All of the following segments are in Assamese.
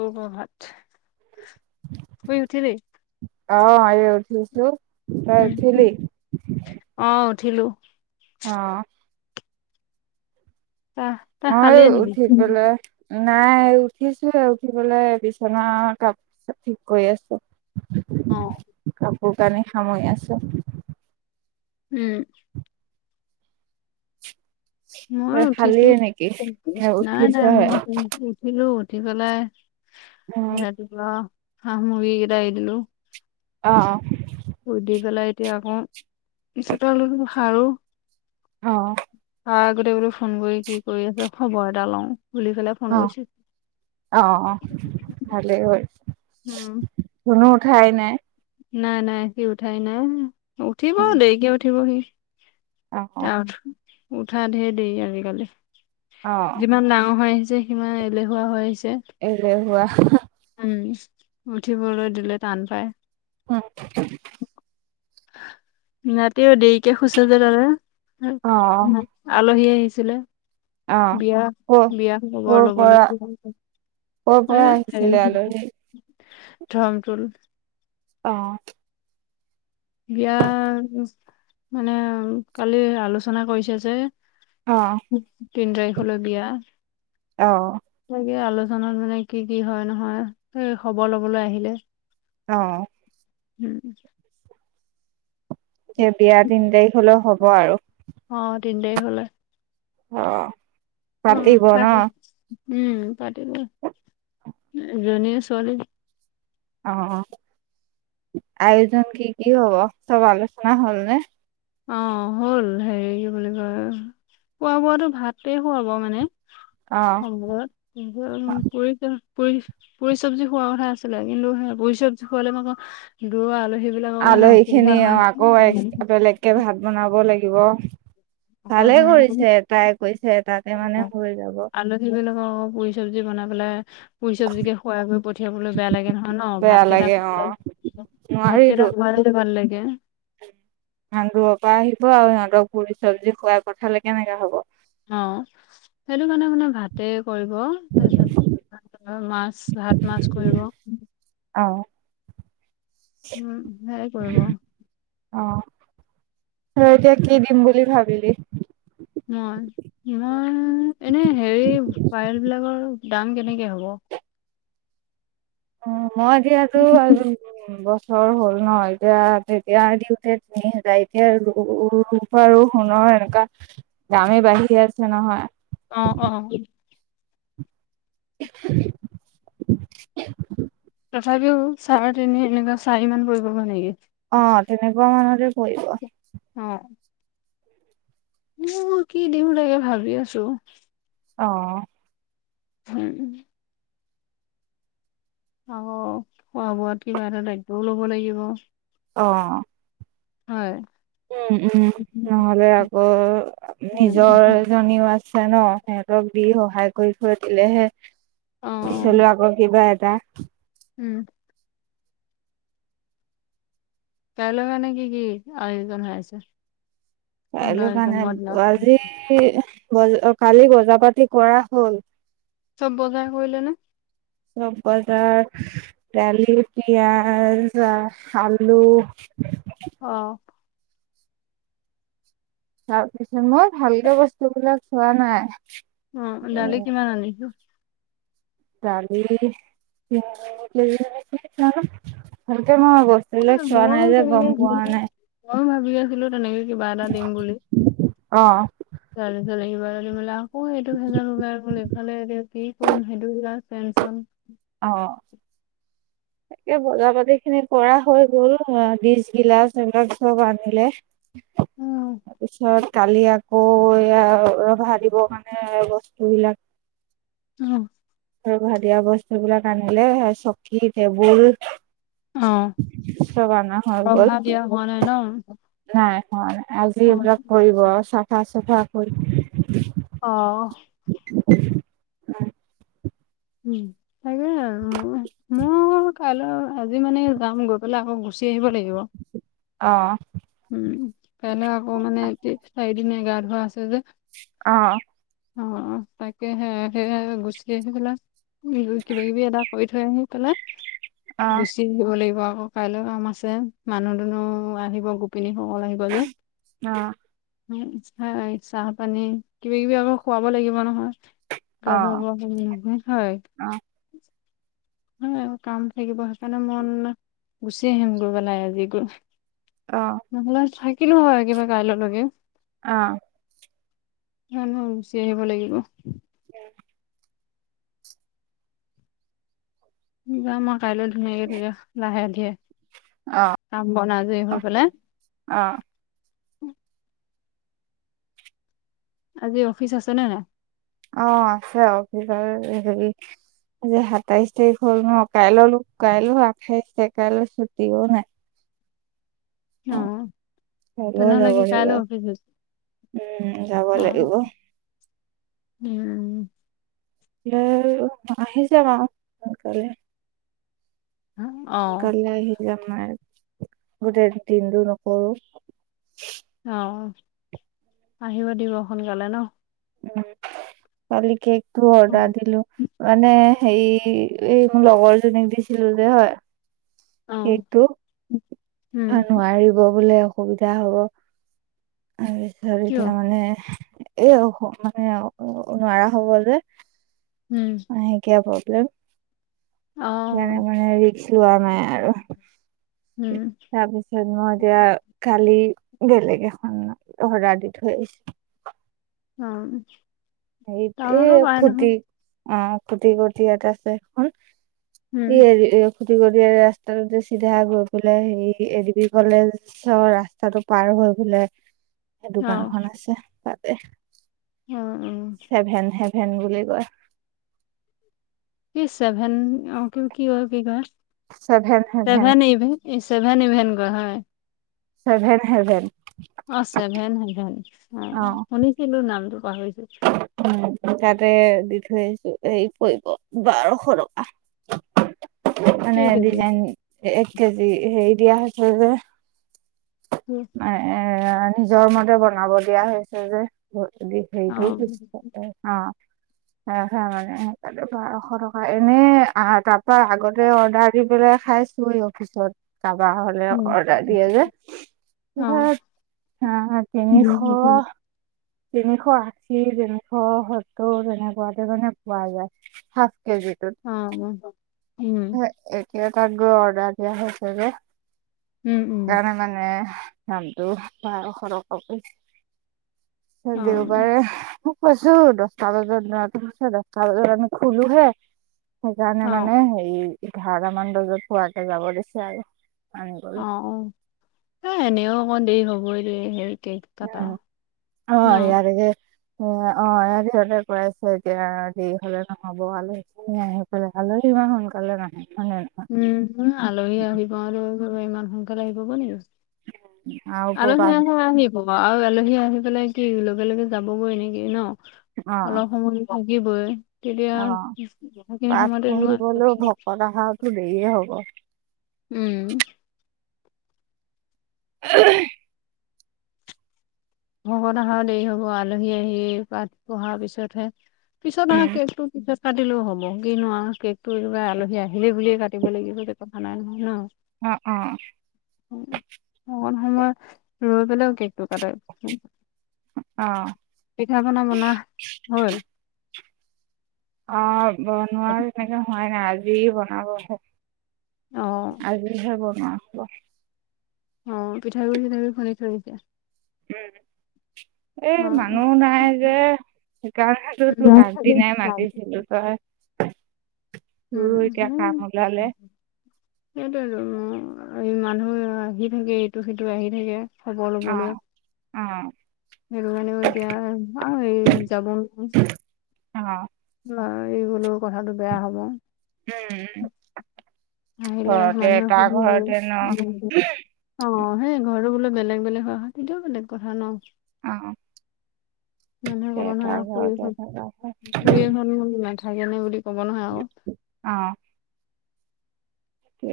ৰব ভাত খাই। শুই উঠিলেই? অ এইয়া উঠিছোঁ। উম অ উঠিলো। অ। তাহ তাহ অ খালিয়ে নেকি উঠি পেলাই নাই উঠিছো আৰু। উঠি পেলাই বিছনা কাপ চাপ ঠিক কৰি আছো। অ। [unintelligible] সামৰি আছো। উম। মই তই উঠিছো। খালিয়ে নেকি এ নাই নাই উঠিছহে মই উঠিলো উঠি পেলাই। অ সতি। হ মগী গডাইো অ উদী পেল এতিয়া আকৌ পিছতে ল খাৰো অ আহ আগতে বোলো ফোন কৰি কি কৰি আছে খবৰ এটা লওঁ ভুলি ফেলাই ফোন অ কৰিছে অ অ ভালেই হ'ল উম কোনো উঠাই নাই নাই নাই সি উঠাই নাই উঠিব দেৰিকে উঠিব সি অ অ তাৰ উঠা ধেৰ দেই আজিকালি অ যিমান ডাঙৰ হৈ আহিছে যে সিমান এলেহুৱা। এ হোৱা উম উঠিবলৈ দিলে টান পাই। উম! নাতীও দেৰিকে শুইছে যে তাতে অ আলহী আহি ছিলে, বিয়া অ বিয়া ক খবৰ কৰ লবলৈ। পৰা কৰ পৰা আহিছিলে আলহী স মটোুল [inaudible] অ বিয়া মানে কালি আলোচনা কৰিছে যে। অ তিন তাৰিখলৈ বিয়া। অ এই আলোচনাত মানে কি কি হয় নহয় সেই খবৰ লবলৈ আহিলে। অ উম! এতিয়া বিয়া তিন তাৰিখ হলেও হ'ব আৰু। অ তিন তাৰিখ হলে। অ পাতিব ন। উম পতিব এজনীয়ে ছোৱালী। অ অ আয়োজন কি কি হব চব আলোচনা হ'ল নে অ হ'ল হেৰি কি বুলি কয়, খোৱা বোৱাটো ভাতে খুৱাব মানে। অ হব। পুৰি পুৰি চব্জি খোৱাৰ কথা আছিলে কিন্তু সেই পুৰি চব্জি খোৱালে ম আকৌ দূৰৰ আল আলহী খিনি অ আকৌ এক্স বেলেগকে ভাত বনাব লাগিব। আকৌ ভালে কৰিছে সিহঁত তাই কৈছে তাতে মানে হৈ যাব। আলহী বিলাকক আকৌ পুৰি চব্জি বনাই পেলাই পুৰি চব্জিকে খুৱাই কৰি পঠিয়াবলৈ বেয়া লাগে নহয় ন বেয়া ভাতকেইটা। লাগে অ ভাতকে নোৱাৰিতো খুৱালে ভাল লাগে। সান্দুৰ পৰা আহিব আৰু সিহঁতক পুৰি চব্জি খুৱাই পঠালে কেনেকা হব। অ সেইটো কাৰণে মানে ভাতে কৰিব তাৰপিছত মাছ ভাত মাছ কৰিব। অ উ সেয়াই কৰিব। অ ত এতিয়া কি দিম বুলি ভাবিলি। মই মই এনে হেৰি পাইল বিলাকৰ দাম কেনেকে হ'ব। অ মই এতিয়াটো বছৰ হ'ল নহ এতিয়া তেতিয়া দিওঁতে তিনি হাজাৰ এতিয়া আৰু সুণৰ এনেকুৱা দামেই বাঢ়িৰে আছে নহয়। অ অ [unintelligible] তথাপিও চাৰে-তিনি এনেকুৱা চাৰিমান পৰিব নেকি? অ' তেনেকুৱা মানতে পৰিব। মই কি দিম লাগে ভাবি আছোঁ। অ' হুম। অ' খোৱা-বোৱাত কিবা এটা দায়িত্বও ল'ব লাগিব। অ'। হয়। উম উম। নহ'লে আকৌ উম নিজৰজনীও আছে। ন? সিহঁতক দি সহায় কৰি থৈ দিলেহে অ অ পিছলে আকৌ কিবা এটা। উম! কাইলৈ মানে কি কি আয়োজন হৈ আছে? কাইলৈ তহঁতৰ কাৰণে জন্মৰ দিনত আজি, গ'ল, অ' কালি বজাৰ পাতি কৰা হ'ল। চব বজাৰ কৰিলে নে? চব বজাৰ দালি, পিয়াঁজ, আলু অ'। তাপিছত মই ভালকে বস্তুবিলাক চোৱা নাই। উম দালি কিমান আনিছ? দালি তিনিকেজি নেকি? জানো সুধিব মই বস্তুবিলাক চোৱা নাই যে গম পোৱা নাই। মই ভাবি আছিলো তেনেকে কিবা এটা দিম বুলি। অ'। [unintelligible] আকৌ সেইটো ভেজাল ওলাই গ'ল। এইফালে এতিয়া কি কৰিম সেইটো সুধা পেঞ্চন অ'। [inaudible] তাকে বজাৰ পাতিখিনি কৰা হৈ গ'ল, ডিচ, গিলাচ এইবিলাক চব আনিলে। উম তাৰপিছত কালি আকৌ কৌ এয়া ৰভা দিব কাৰনে বস্তুবিলাক ৰভা দিয়া বস্তুবিলাক আনিলে চকী, টেবুল অ চব আনা হৈ গ'ল। ৰভা দিয়া হোৱা ন নাই। হয়, আজি অ এইবিলাক কৰিব আৰু। চাফা-চফা কৰি অ'। উম। উম তাকে মোৰ, মোৰ কাইলৈ আজি মানে যাম, গৈ পেলাই আকৌ গুচি আহিব লাগিব। অ'। উম কাইলৈ আকৌ মানে চাৰিদিনীয়া গা ধোৱা আছে যে। অ'। অ' তাকেহে সে গুচি আহি পেলাই এই কিবাকিবি এটা কৰি থৈ আহি পেলাই অ গুচি আহিব লাগিব। আকৌ কাইলৈ কাম আছে মানুহ-দুনুহ আহিব। গোপিনীসকল আহিব যে অ চাহপানী কিবাকিবি আকৌ খুৱাব লাগিব নহয়! অ [unintelligible] হয় কাম থাকিব, সেইকাৰণে মন গুচি আহিম গৈ পেলাই আজি গৈ অ অ নহ'লে থাকিলো হয়, কিবা কাইললৈকে অ'। মইনো গুচি আহিব লাগিব। উম। যাম আৱ কাইলৈ ধুনীয়াকে তেতিয়া লাহে- ধিৰে। অ কাম বন আজৰি হৈ পেলাই অ আজি অফিচ আছে নে নাই? অ আছে অফিচ [inaudible] হেৰি আজি সাতাইশ তাৰিখ হ'ল ন কাইলৈলো কাইলৈ আঠাইশ তাৰিখ কাইলৈ ছুটিও নাই। অ কাইলৈও তেনেহলে যাব কি লাগিব কাইল অফিছ নোজোৱা? উম যাব লাগিব। উম। এ আহি যাবা ক কাইলে। অ', কাইলে আহি যাম মই গোটেই দিনটো নকৰো। অ আহিব দিব সোনকালে ন। উ কালি কেকটো অৰ্ডাৰ অ', দিলো। মানে হেৰি এই মোৰ লগৰজনীক দিছিলোঁ যে হয়। সেইটো উম, নোৱাৰিব বোলে অসুবিধা হ'ব। [inaudible] কিয়? এতিয়া মানে। এ মানে নোৱাৰা হব যে উম, মাহেকীয়া ব। [inaudible] অ', মানে ৰিক্স লোৱা নাই আৰু। উম, তাৰপিছত মই দিয়া কালি। বেলেগ এখন [unintelligible] দিথৈ আহিছে। উম। সেইট খুতি। অ খুটি কুটি ইটা আছে এখন ই উম, হেৰি খুটি কৰি ৰাস্তাটোতে চিধা গৈ পেলাই সেই এ ডি বি কলেজৰ ৰাস্তাটো পাৰ হৈ [unintelligible] সেই অ', দোকানখন আছে তাতে। অ। উম, হেভেন হেভেন বুলি কয়। কি ছেভেন অ কি কয় ছেভেন হেভেন ভেন এইভ। [unintelligible] চেভেনন ইভেন কয় হয়। Seven heaven. অঁ ছেভেনে হেভেন অ শুনিছিলো নামটো পাহৰিছো। উম। [unintelligible] দি থৈ আহছো এই পৰিব বাৰশ টকা। মানে কেই কেজি? ডিজাইন এক কেজি হেৰি দিয়া হৈছিল যে। এ নিজৰ মতে বনাব দিয়া হৈছে যে। দে সেইটো অ', [inaudible] অ। [unintelligible] মানে সেইকাৰে বাৰশ টকা এনে তাৰ পৰাৰা আগতে অৰ্ডাৰ দি পেলাই খাই পাইছো অফিচত কাবা হলে অৰ্ডাৰ উম। দিয়ে যে। অ'। অ', [unintelligible] হ তিনি উম, শ। তিনিশ আশী তিনিশ সত্তৰ তেনেকুৱাতে মানে পোৱা যায় স। কেজিটোত এক। [unintelligible] গৈ অৰ্ডাৰ দিয়া হৈছে যে উম, উম, সেইকাৰণে মানে। নামটো বাৰশ টকা অ', কৈ দেওবাৰে। কৈছো দচটা বজাত য হৈছে দচটা বজাত আমি খোলোহে। সেইকাৰণে অ', মানে হে এঘাৰটা মান বজাত পুৱতে যাব দিছে আৰু। অ আনিবলৈ। অ এ এনেও অকণ দেৰি হবইটো হেৰি। উম অ এইৰা যে। এ অ এ সিহঁতে পইছে এতিয়া দেৰি হলে নহ'ব আলহি আহি পাই আলহী। ন সোনকালে নাহে। হয় নে নহয় উম আলহী আহিব আৰু ঘ ইমান সোনকালে আহিব প প নিস্ত। আৰু আলহী উপবাস আহ আহিব আৰু আলহী আহি পেলাই। লগে লগে যাবগৈ নেকি ন অ অলপ সময় থাকিবই। তেতিয়া অ বুখিনি সময়তে নোৱাৰ। সে হ'ব। উম। [unintelligible] ভগত আহাৰত দেৰি হ'ব আলহী আহি পাত পঢ়াৰ পিছতহে। পিছ ন উম। হাকে পিছত। কাটিলেও হ'ব কি নোৱাৰো কেকটো এইিবা আলহী আহিলেই বুলিয়েই কাটিব লাগিবত কথা নাই নহয় ন। অ অ। অকণ সময় ৰৈ পেলাইও কেক টো কাটাই। অ পিঠা পনা বনা হল। অ বনোৱা তেনেকে হয় নাই আজি বনাবহে। অ আজি হব কাম ক। অ পিঠাগুড়ি চিঠাগু় খুনি থৈ এতিয়া। উ এই মানুহ নাই যে সেই কাৰণে তোক তো আগদিনাই মাতিছিলো তই। উম তোৰো এতিয়া কাম ওলালে সেইটোৱে তো মই এই মানুহ আহি থাকে ইটো সিটো আহি থাকে খবৰ অ লবলৈ। অ সেইটো কাৰণেও এতিয়া আৰু এই যাব নোৱাৰো। অ বাৰু এই গলেও কথাটো বেয়া হব। উম! আহিলে ঘৰতে মানুহে এটা সুধিবই ঘৰতে ন অ সেই ঘৰটো বোলে। বেলেগ বেলেগ হয় হয় তেতিয়াও বেলেগ কথা ন। অ মানে এটা ঘৰতে থকা হয় অকৰি এখন [inaudible] থাকেনে বুলি কব নহয় আক। উ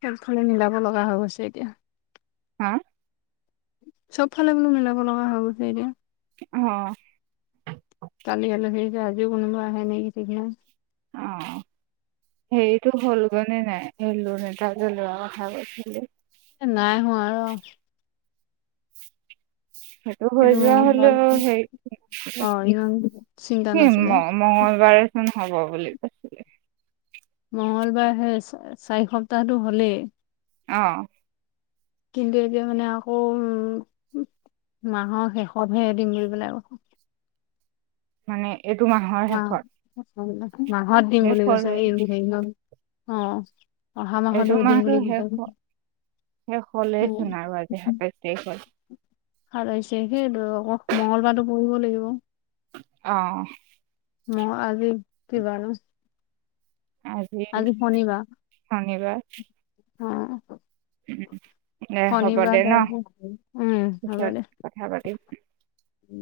সেইফালে মিলাব লগা হৈ গৈছে এতিয়া। হা চবফালে বোলো মিলাব লগা হৈ গৈছে এতিয়া। অ কালি আলহী আহিলে আজিও কোনোবা আহে নেকি ঠিক নাই। [inaudible] সেইটো হল গৈ নাই, সেই লৰা এটা লোৱা কথা কৈছিলে। নাই হোৱা ৰ। সেইটো হৈ এইটো যোৱা মংগল হলেও হে অ ইমান চিন্তা সম নাছিলে ম মঙ্গলবাৰে চোন হ'ব বুলি কৈছিলে। মঙ্গলবাৰ সে চাৰি সপ্তাহটো হ'লেই। অ কিন্তু এতিয়া মানে আকৌ উম মাহৰ শেষতহে দিম বুলি পেলাই আৰু। মানে এইটো মাহৰ মাহ শেষত। মাহত দিম শেষ বুলি হ'ল কৈছে এ সেই ন অ অহা মাহত এইটো দিম মাহটো বুলি শেষ হ'ল। শেষ হ'লেইচোন আৰু আজি সাতাইশ তাৰিখ হ'ল ভাল হৈছে সেইটো আকৌ। মঙ্গলবাৰটো পঢ়িব লাগিব। অ ম আজি কি বা নো। আজি শনিবাৰ। অ। উম, দে হ'ব দে শনিবাৰ ত ন উম হ'ব পিছত দে, কথা পাতিম উ।